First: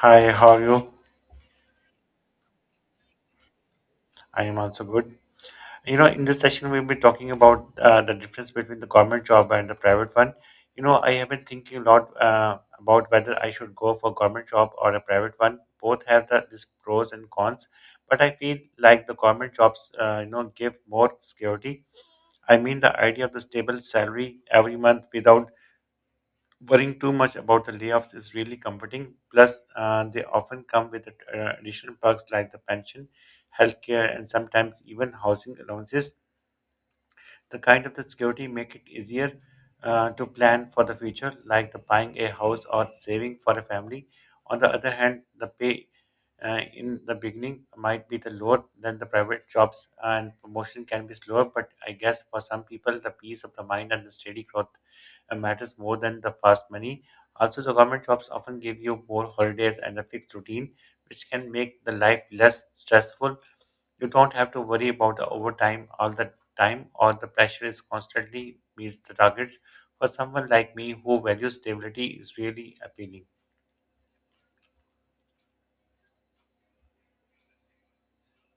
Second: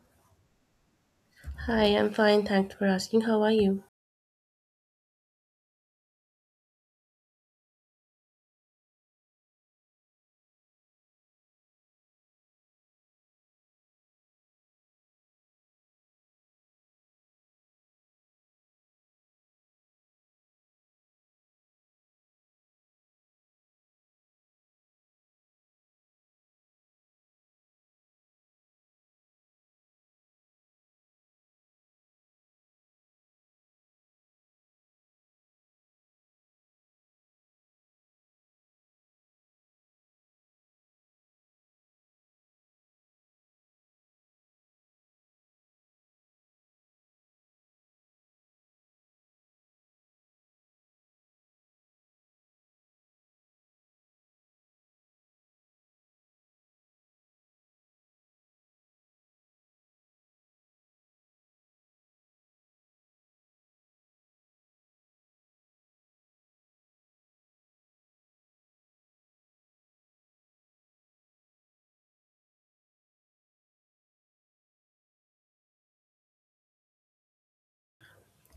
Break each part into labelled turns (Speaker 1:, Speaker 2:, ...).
Speaker 1: Hi, how are you?
Speaker 2: Hi, I'm fine. Thanks for asking. How are you?
Speaker 1: I am also good. You know, in this session, we'll be talking about the difference between the government job and the private one. You know, I have been thinking a lot about whether I should go for government job or a private one. Both have the this pros and cons, but I feel like the government jobs, give more security. I mean, the idea of the stable salary every month without worrying too much about the layoffs is really comforting. Plus, they often come with additional perks like the pension, healthcare, and sometimes even housing allowances. The kind of the security make it easier to plan for the future, like the buying a house or saving for a family. On the other hand, the pay in the beginning might be the lower than the private jobs, and promotion can be slower. But I guess for some people, the peace of the mind and the steady growth matters more than the fast money. Also, the government jobs often give you more holidays and a fixed routine, which can make the life less stressful. You don't have to worry about the overtime all the time, or the pressure is constantly meets the targets. For someone like me who values stability, is really appealing.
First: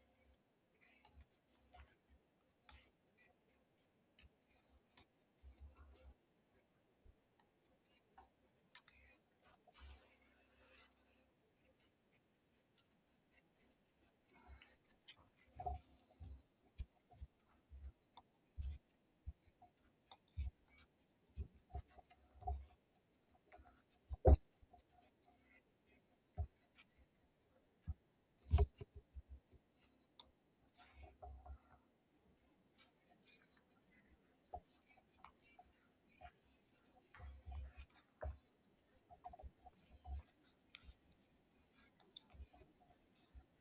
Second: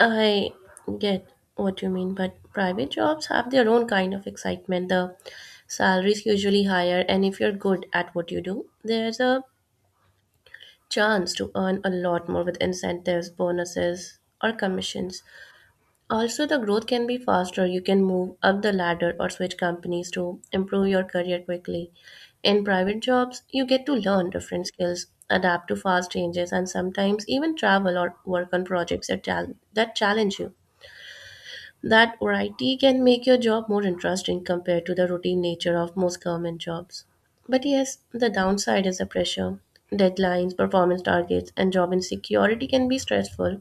Speaker 2: I get what you mean, but private jobs have their own kind of excitement. The salaries usually higher, and if you're good at what you do, there's a chance to earn a lot more with incentives, bonuses, or commissions. Also, the growth can be faster. You can move up the ladder or switch companies to improve your career quickly. In private jobs, you get to learn different skills, adapt to fast changes, and sometimes even travel or work on projects that challenge you. That variety can make your job more interesting compared to the routine nature of most government jobs. But yes, the downside is the pressure. Deadlines, performance targets, and job insecurity can be stressful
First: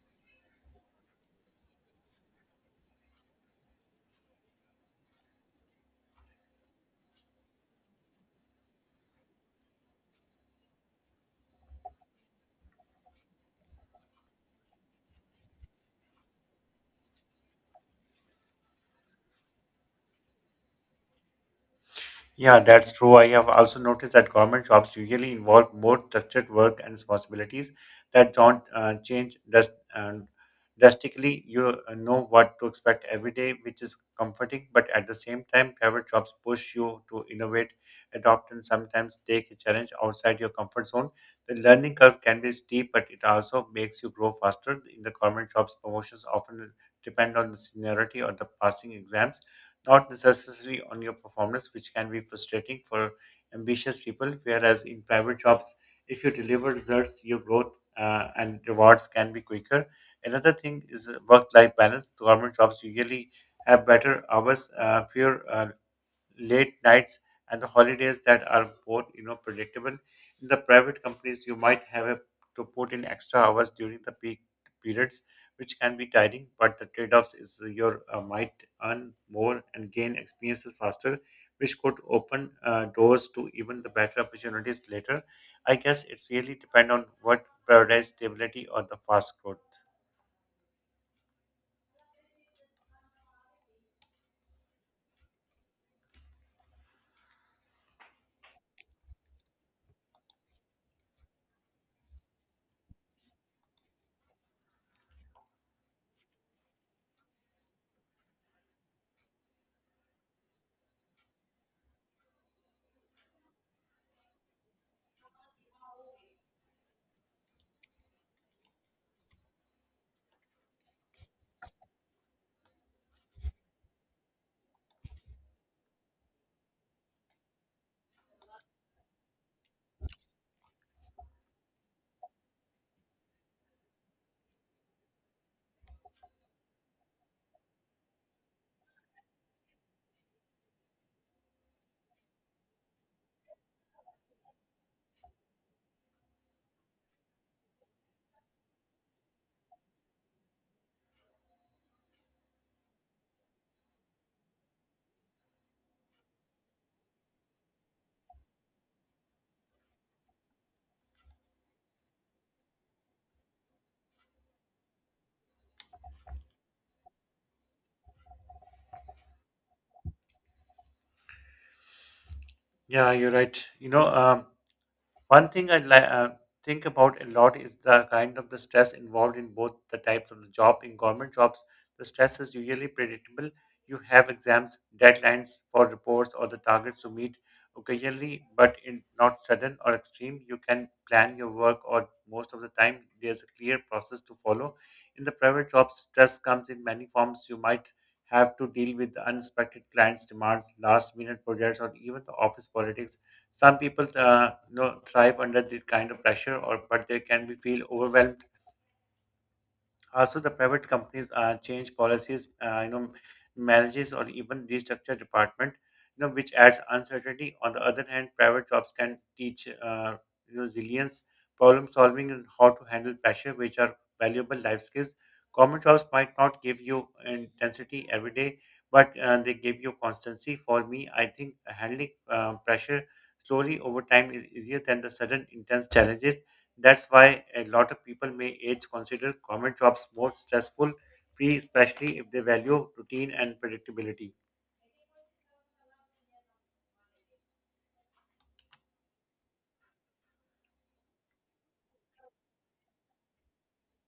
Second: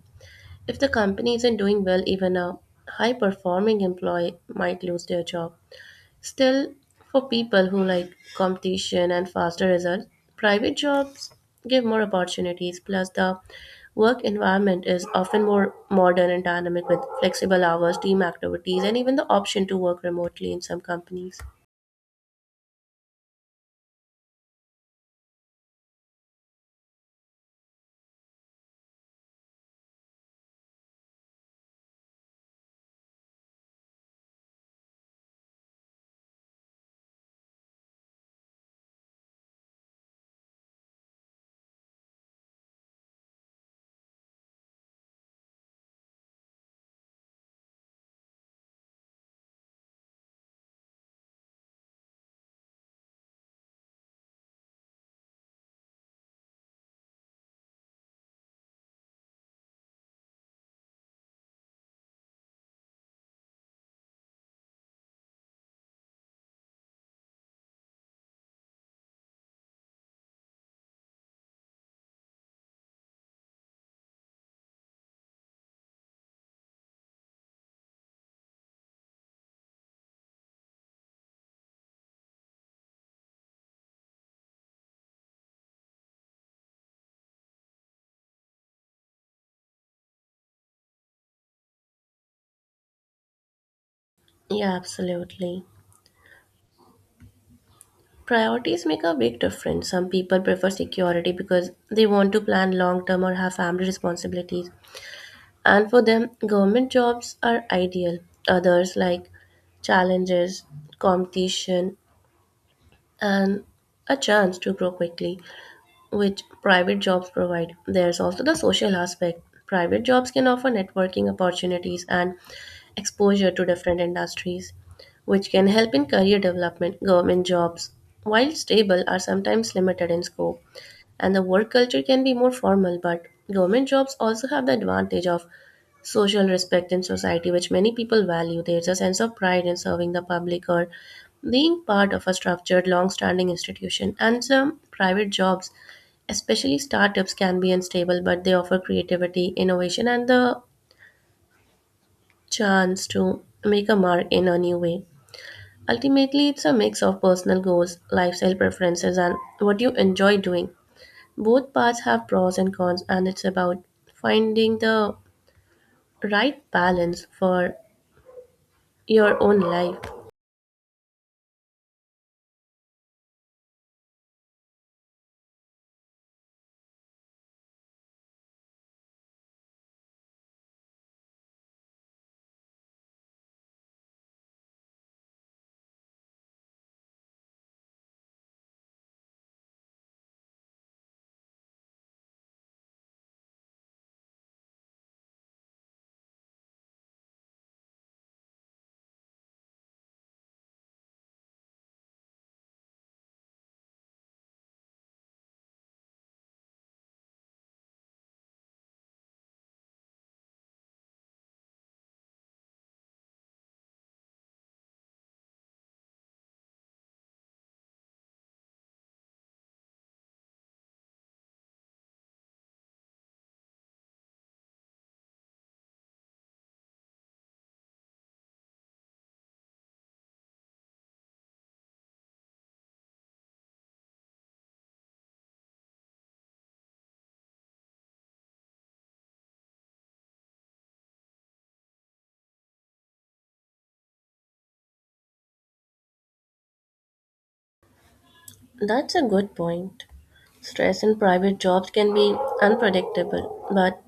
Speaker 2: if the company isn't doing well, even a high performing employee might lose their job. Still, for people who like competition and faster results, private jobs give more opportunities. Plus, the work environment is often more modern and dynamic with flexible hours, team activities, and even the option to work remotely in some companies.
Speaker 1: Yeah, that's true. I have also noticed that government jobs usually involve more structured work and responsibilities that don't change drastically. You know what to expect every day, which is comforting, but at the same time, private jobs push you to innovate, adopt, and sometimes take a challenge outside your comfort zone. The learning curve can be steep, but it also makes you grow faster. In the government jobs, promotions often depend on the seniority or the passing exams not necessarily on your performance, which can be frustrating for ambitious people. Whereas in private jobs, if you deliver results, your growth and rewards can be quicker. Another thing is work life balance. The government jobs usually have better hours, fewer late nights and the holidays that are both you know predictable in the private companies you might have a, to put in extra hours during the peak periods which can be tiring but the trade-offs is you might earn more and gain experiences faster which could open doors to even the better opportunities later. I guess it really depends on what prioritize stability or the fast growth.
Speaker 2: Yeah, absolutely. Priorities make a big difference. Some people prefer security because they want to plan long term or have family responsibilities. And for them, government jobs are ideal. Others like challenges, competition, and a chance to grow quickly, which private jobs provide. There's also the social aspect. Private jobs can offer networking opportunities and exposure to different industries, which can help in career development. Government jobs, while stable, are sometimes limited in scope and the work culture can be more formal, but government jobs also have the advantage of social respect in society, which many people value. There's a sense of pride in serving the public or being part of a structured, long-standing institution. And some private jobs, especially startups, can be unstable, but they offer creativity, innovation, and the chance to make a mark in a new way. Ultimately, it's a mix of personal goals, lifestyle preferences, and what you enjoy doing. Both paths have pros and cons, and it's about finding the right balance for your own life.
Speaker 1: Yeah, you're right, you know. Um, One thing I li- uh, think about a lot is the kind of the stress involved in both the types of the job. In government jobs, the stress is usually predictable. You have exams, deadlines for reports, or the targets to meet occasionally, but in not sudden or extreme. You can plan your work, or most of the time, there's a clear process to follow. In the private jobs, stress comes in many forms. You might have to deal with unexpected clients' demands, last minute projects, or even the office politics. Some people thrive under this kind of pressure, or but they can be feel overwhelmed. Also, the private companies change policies, manages or even restructure department, you know, which adds uncertainty. On the other hand, private jobs can teach resilience, problem solving, and how to handle pressure, which are valuable life skills. Government jobs might not give you intensity every day, but they give you constancy. For me, I think handling pressure slowly over time is easier than the sudden intense challenges. That's why a lot of people may age consider government jobs more stressful, free, especially if they value routine and predictability.
Speaker 2: That's a good point. Stress in private jobs can be unpredictable, but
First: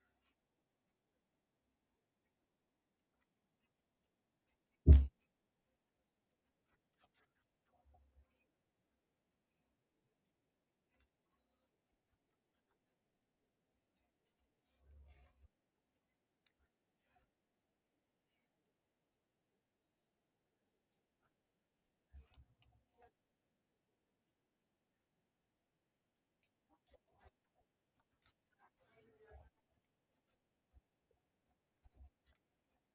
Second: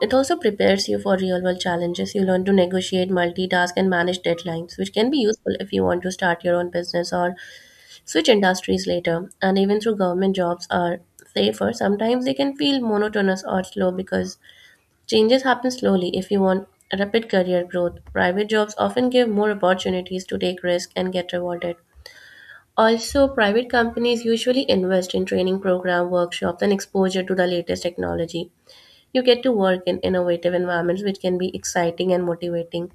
Speaker 2: it also prepares you for real world challenges. You learn to negotiate, multitask, and manage deadlines, which can be useful if you want to start your own business or switch industries later. And even though government jobs are safer, sometimes they can feel monotonous or slow, because changes happen slowly. If you want rapid career growth, private jobs often give more opportunities to take risks and get rewarded. Also, private companies usually invest in training program, workshops, and exposure to the latest technology. You get to work in innovative environments, which can be exciting and motivating.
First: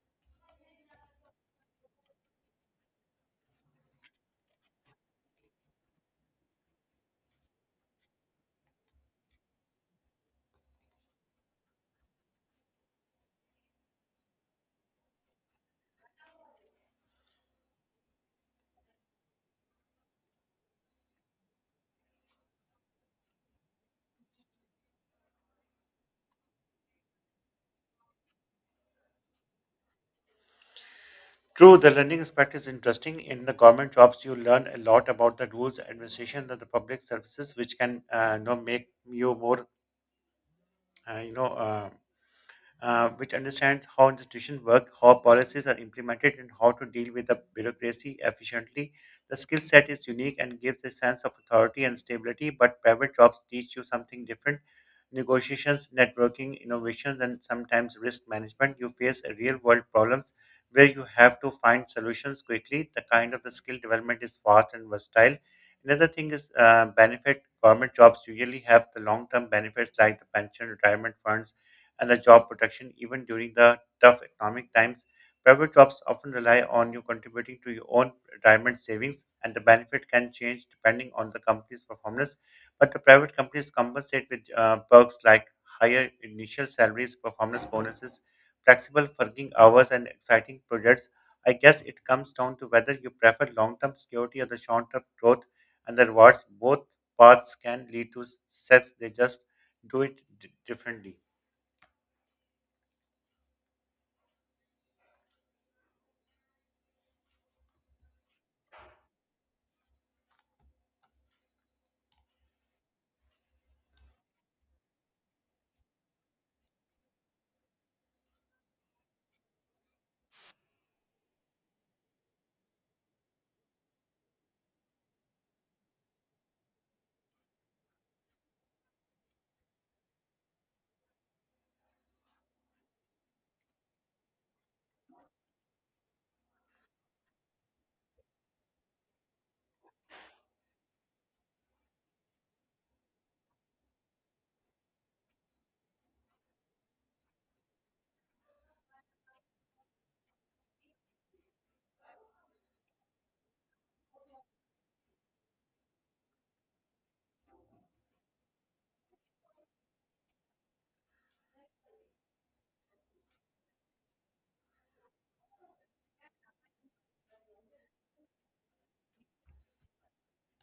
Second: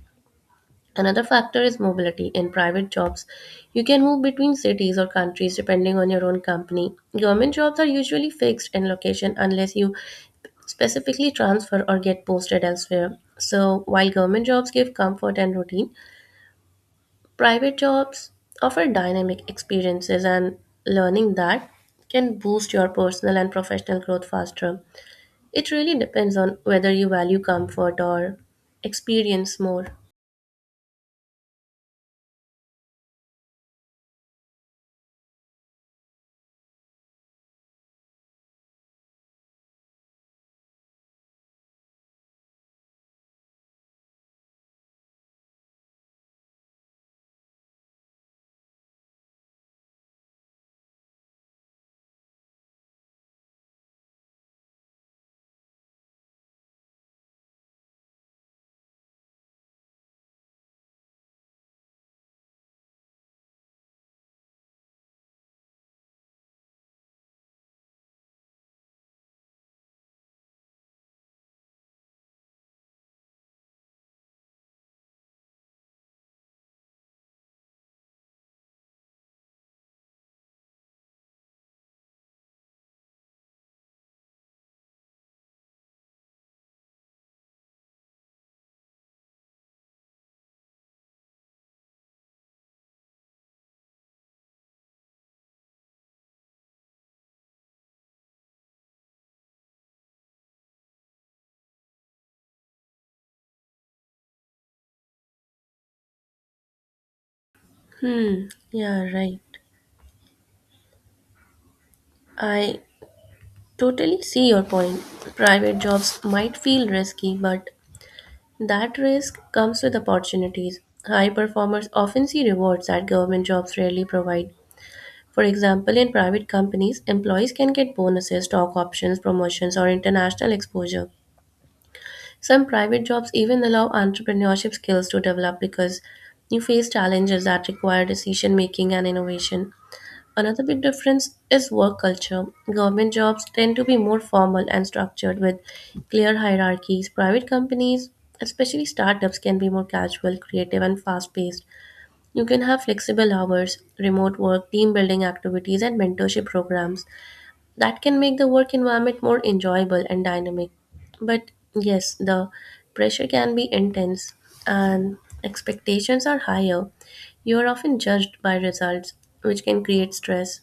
Speaker 2: Another factor is mobility. In private jobs, you can move between cities or countries depending on your own company. Government jobs are usually fixed in location unless you specifically transfer or get posted elsewhere. So, while government jobs give comfort and routine, private jobs offer dynamic experiences and learning that can boost your personal and professional growth faster. It really depends on whether you value comfort or experience more.
Speaker 1: True, the learning aspect is interesting. In the government jobs, you learn a lot about the rules, administration, of the public services, which can make you more, uh, you know, uh, which understands how institutions work, how policies are implemented, and how to deal with the bureaucracy efficiently. The skill set is unique and gives a sense of authority and stability, but private jobs teach you something different. Negotiations, networking, innovations, and sometimes risk management. You face real world problems where you have to find solutions quickly. The kind of the skill development is fast and versatile. Another thing is benefit. Government jobs usually have the long term benefits like the pension, retirement funds, and the job protection even during the tough economic times. Private jobs often rely on you contributing to your own retirement savings, and the benefit can change depending on the company's performance. But the private companies compensate with perks like higher initial salaries, performance bonuses, flexible working hours, and exciting projects. I guess it comes down to whether you prefer long term security or the short term growth and the rewards. Both paths can lead to success, they just do differently.
Speaker 2: Hmm, yeah, right. I totally see your point. Private jobs might feel risky, but that risk comes with opportunities. High performers often see rewards that government jobs rarely provide. For example, in private companies, employees can get bonuses, stock options, promotions, or international exposure. Some private jobs even allow entrepreneurship skills to develop because you face challenges that require decision making and innovation. Another big difference is work culture. Government jobs tend to be more formal and structured with clear hierarchies. Private companies, especially startups, can be more casual, creative, and fast paced. You can have flexible hours, remote work, team building activities, and mentorship programs that can make the work environment more enjoyable and dynamic. But yes, the pressure can be intense and expectations are higher. You are often judged by results, which can create stress.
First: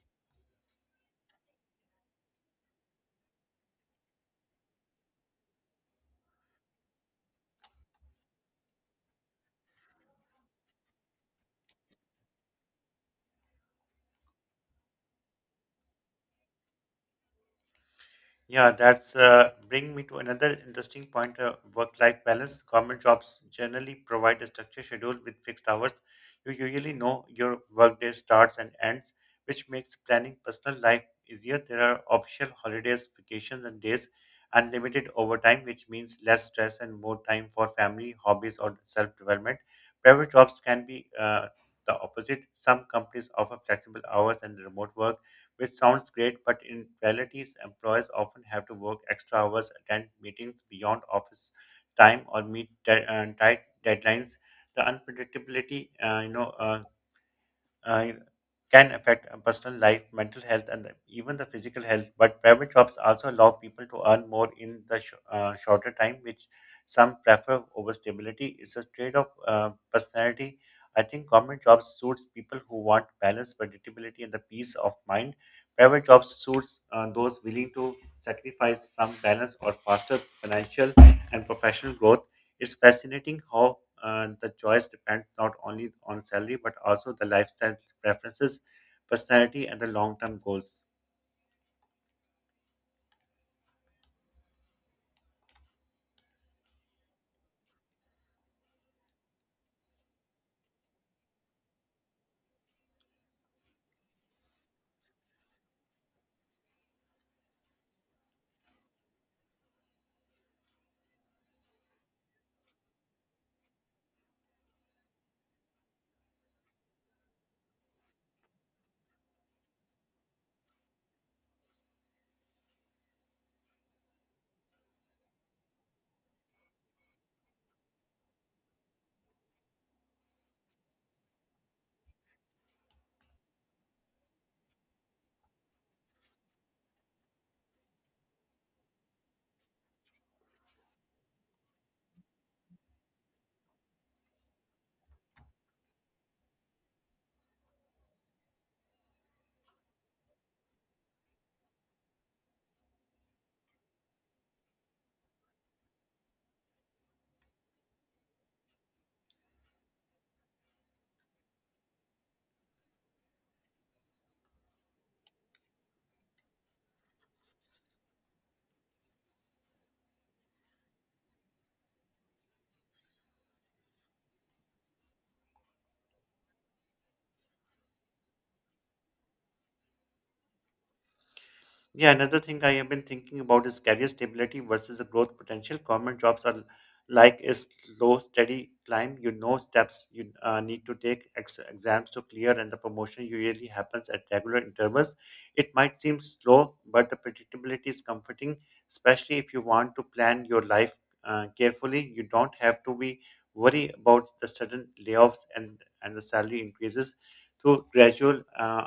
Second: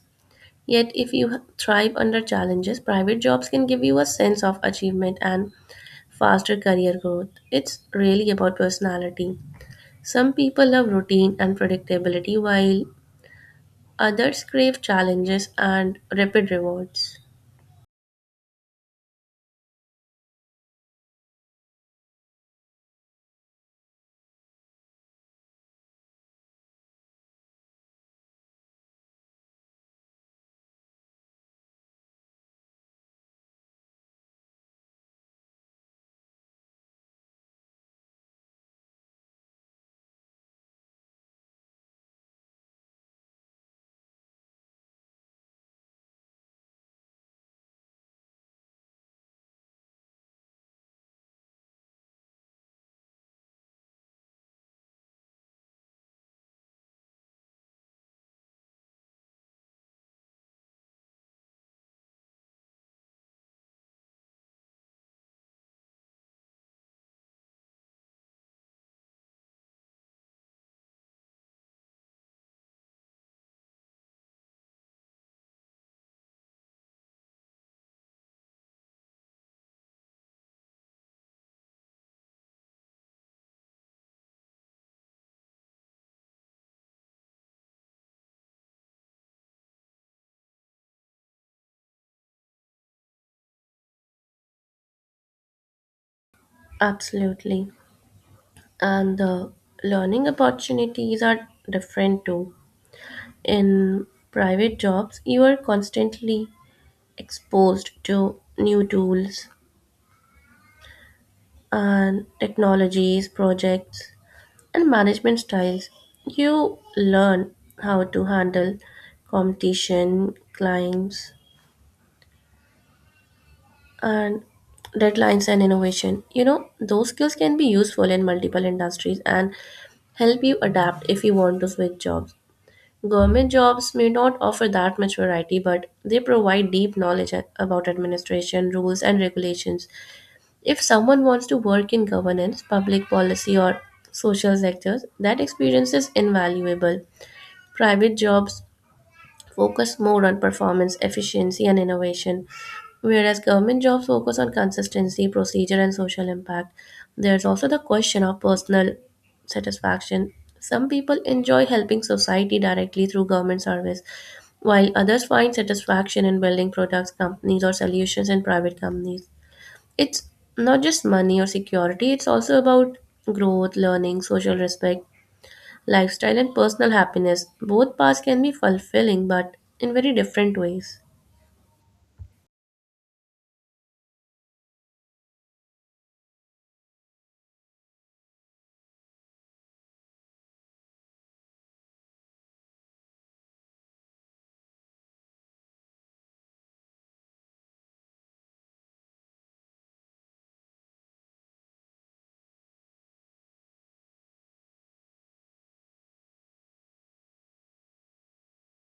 Speaker 2: Yet, if you thrive under challenges, private jobs can give you a sense of achievement and faster career growth. It's really about personality. Some people love routine and predictability, while others crave challenges and rapid rewards.
Speaker 1: Yeah, that's bring me to another interesting point. Work-life balance. Government jobs generally provide a structured schedule with fixed hours. You usually know your workday starts and ends, which makes planning personal life easier. There are official holidays, vacations, and days, unlimited overtime, which means less stress and more time for family, hobbies, or self-development. Private jobs can be the opposite. Some companies offer flexible hours and remote work which sounds great, but in reality, employers often have to work extra hours, attend meetings beyond office time, or meet tight deadlines. The unpredictability, uh, can affect a personal life, mental health, and even the physical health. But private jobs also allow people to earn more in the shorter time, which some prefer over stability. It's a trade of personality. I think government jobs suits people who want balance, predictability, and the peace of mind. Private jobs suits those willing to sacrifice some balance or faster financial and professional growth. It's fascinating how the choice depends not only on salary but also the lifestyle preferences, personality, and the long term goals.
Speaker 2: Absolutely. And the learning opportunities are different too. In private jobs, you are constantly exposed to new tools and technologies, projects, and management styles. You learn how to handle competition, clients, and deadlines and innovation. You know, those skills can be useful in multiple industries and help you adapt if you want to switch jobs. Government jobs may not offer that much variety, but they provide deep knowledge about administration, rules, and regulations. If someone wants to work in governance, public policy, or social sectors, that experience is invaluable. Private jobs focus more on performance, efficiency, and innovation, whereas government jobs focus on consistency, procedure, and social impact. There's also the question of personal satisfaction. Some people enjoy helping society directly through government service, while others find satisfaction in building products, companies, or solutions in private companies. It's not just money or security, it's also about growth, learning, social respect, lifestyle and personal happiness. Both paths can be fulfilling, but in very different ways.
Speaker 1: Yeah, another thing I have been thinking about is career stability versus the growth potential. Government jobs are like a slow, steady climb. You know steps you need to take, exams to clear, and the promotion usually happens at regular intervals. It might seem slow, but the predictability is comforting, especially if you want to plan your life carefully. You don't have to be worry about the sudden layoffs and the salary increases. Through gradual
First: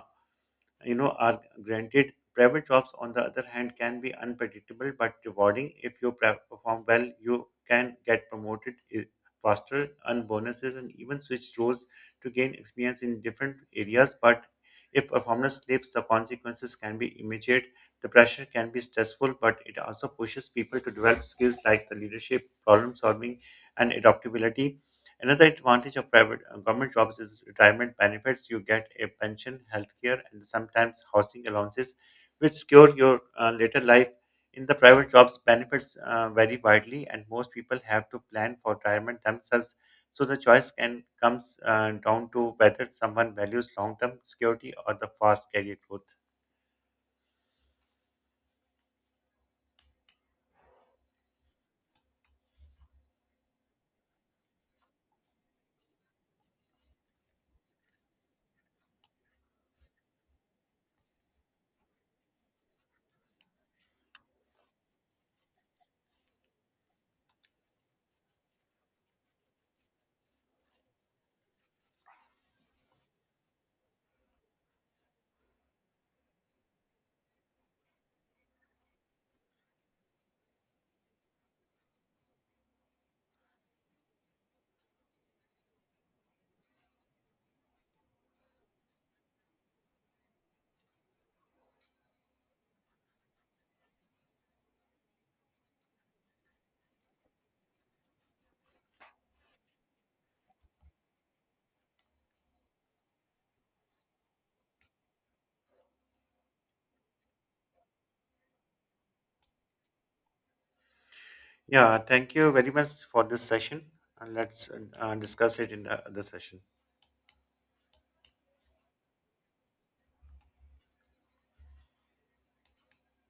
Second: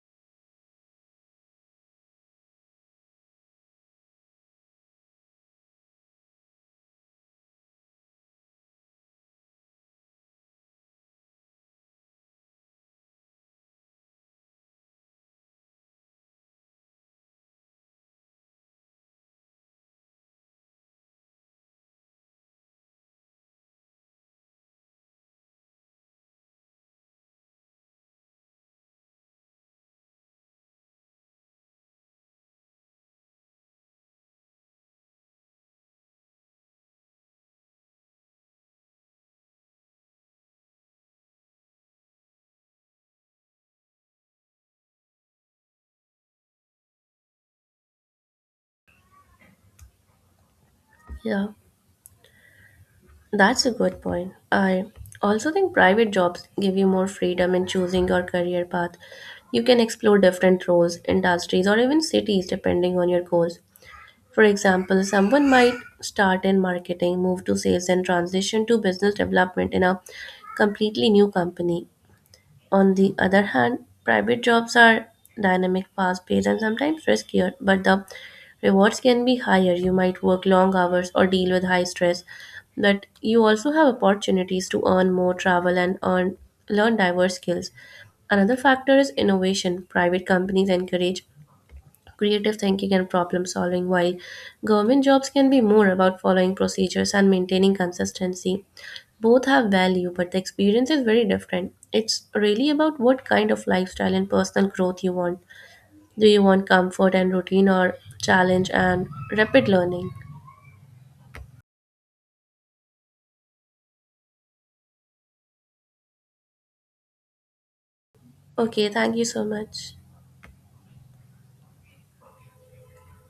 Speaker 1: you know are granted. Private jobs on the other hand can be unpredictable but rewarding. If you perform well you can get promoted faster, earn bonuses and even switch roles to gain experience in different areas. But if performance slips the consequences can be immediate. The pressure can be stressful but it also pushes people to develop skills like the leadership, problem solving and adaptability. Another advantage of private government jobs is retirement benefits. You get a pension, healthcare, and sometimes housing allowances, which secure your later life. In the private jobs, benefits vary widely, and most people have to plan for retirement themselves. So the choice can comes down to whether someone values long-term security or the fast career growth.
Speaker 2: Yeah, that's a good point. I also think private jobs give you more freedom in choosing your career path. You can explore different roles, industries, or even cities depending on your goals. For example, someone might start in marketing, move to sales, and transition to business development in a completely new company. On the other hand, private jobs are dynamic, fast paced, and sometimes riskier, but the rewards can be higher. You might work long hours or deal with high stress, but you also have opportunities to earn more, travel, and earn, learn diverse skills. Another factor is innovation. Private companies encourage creative thinking and problem solving, while government jobs can be more about following procedures and maintaining consistency. Both have value, but the experience is very different. It's really about what kind of lifestyle and personal growth you want. Do you want comfort and routine, or challenge and rapid learning?
Speaker 1: Yeah, thank you very much for this session, and let's discuss it in the other session.
Speaker 2: Okay, thank you so much.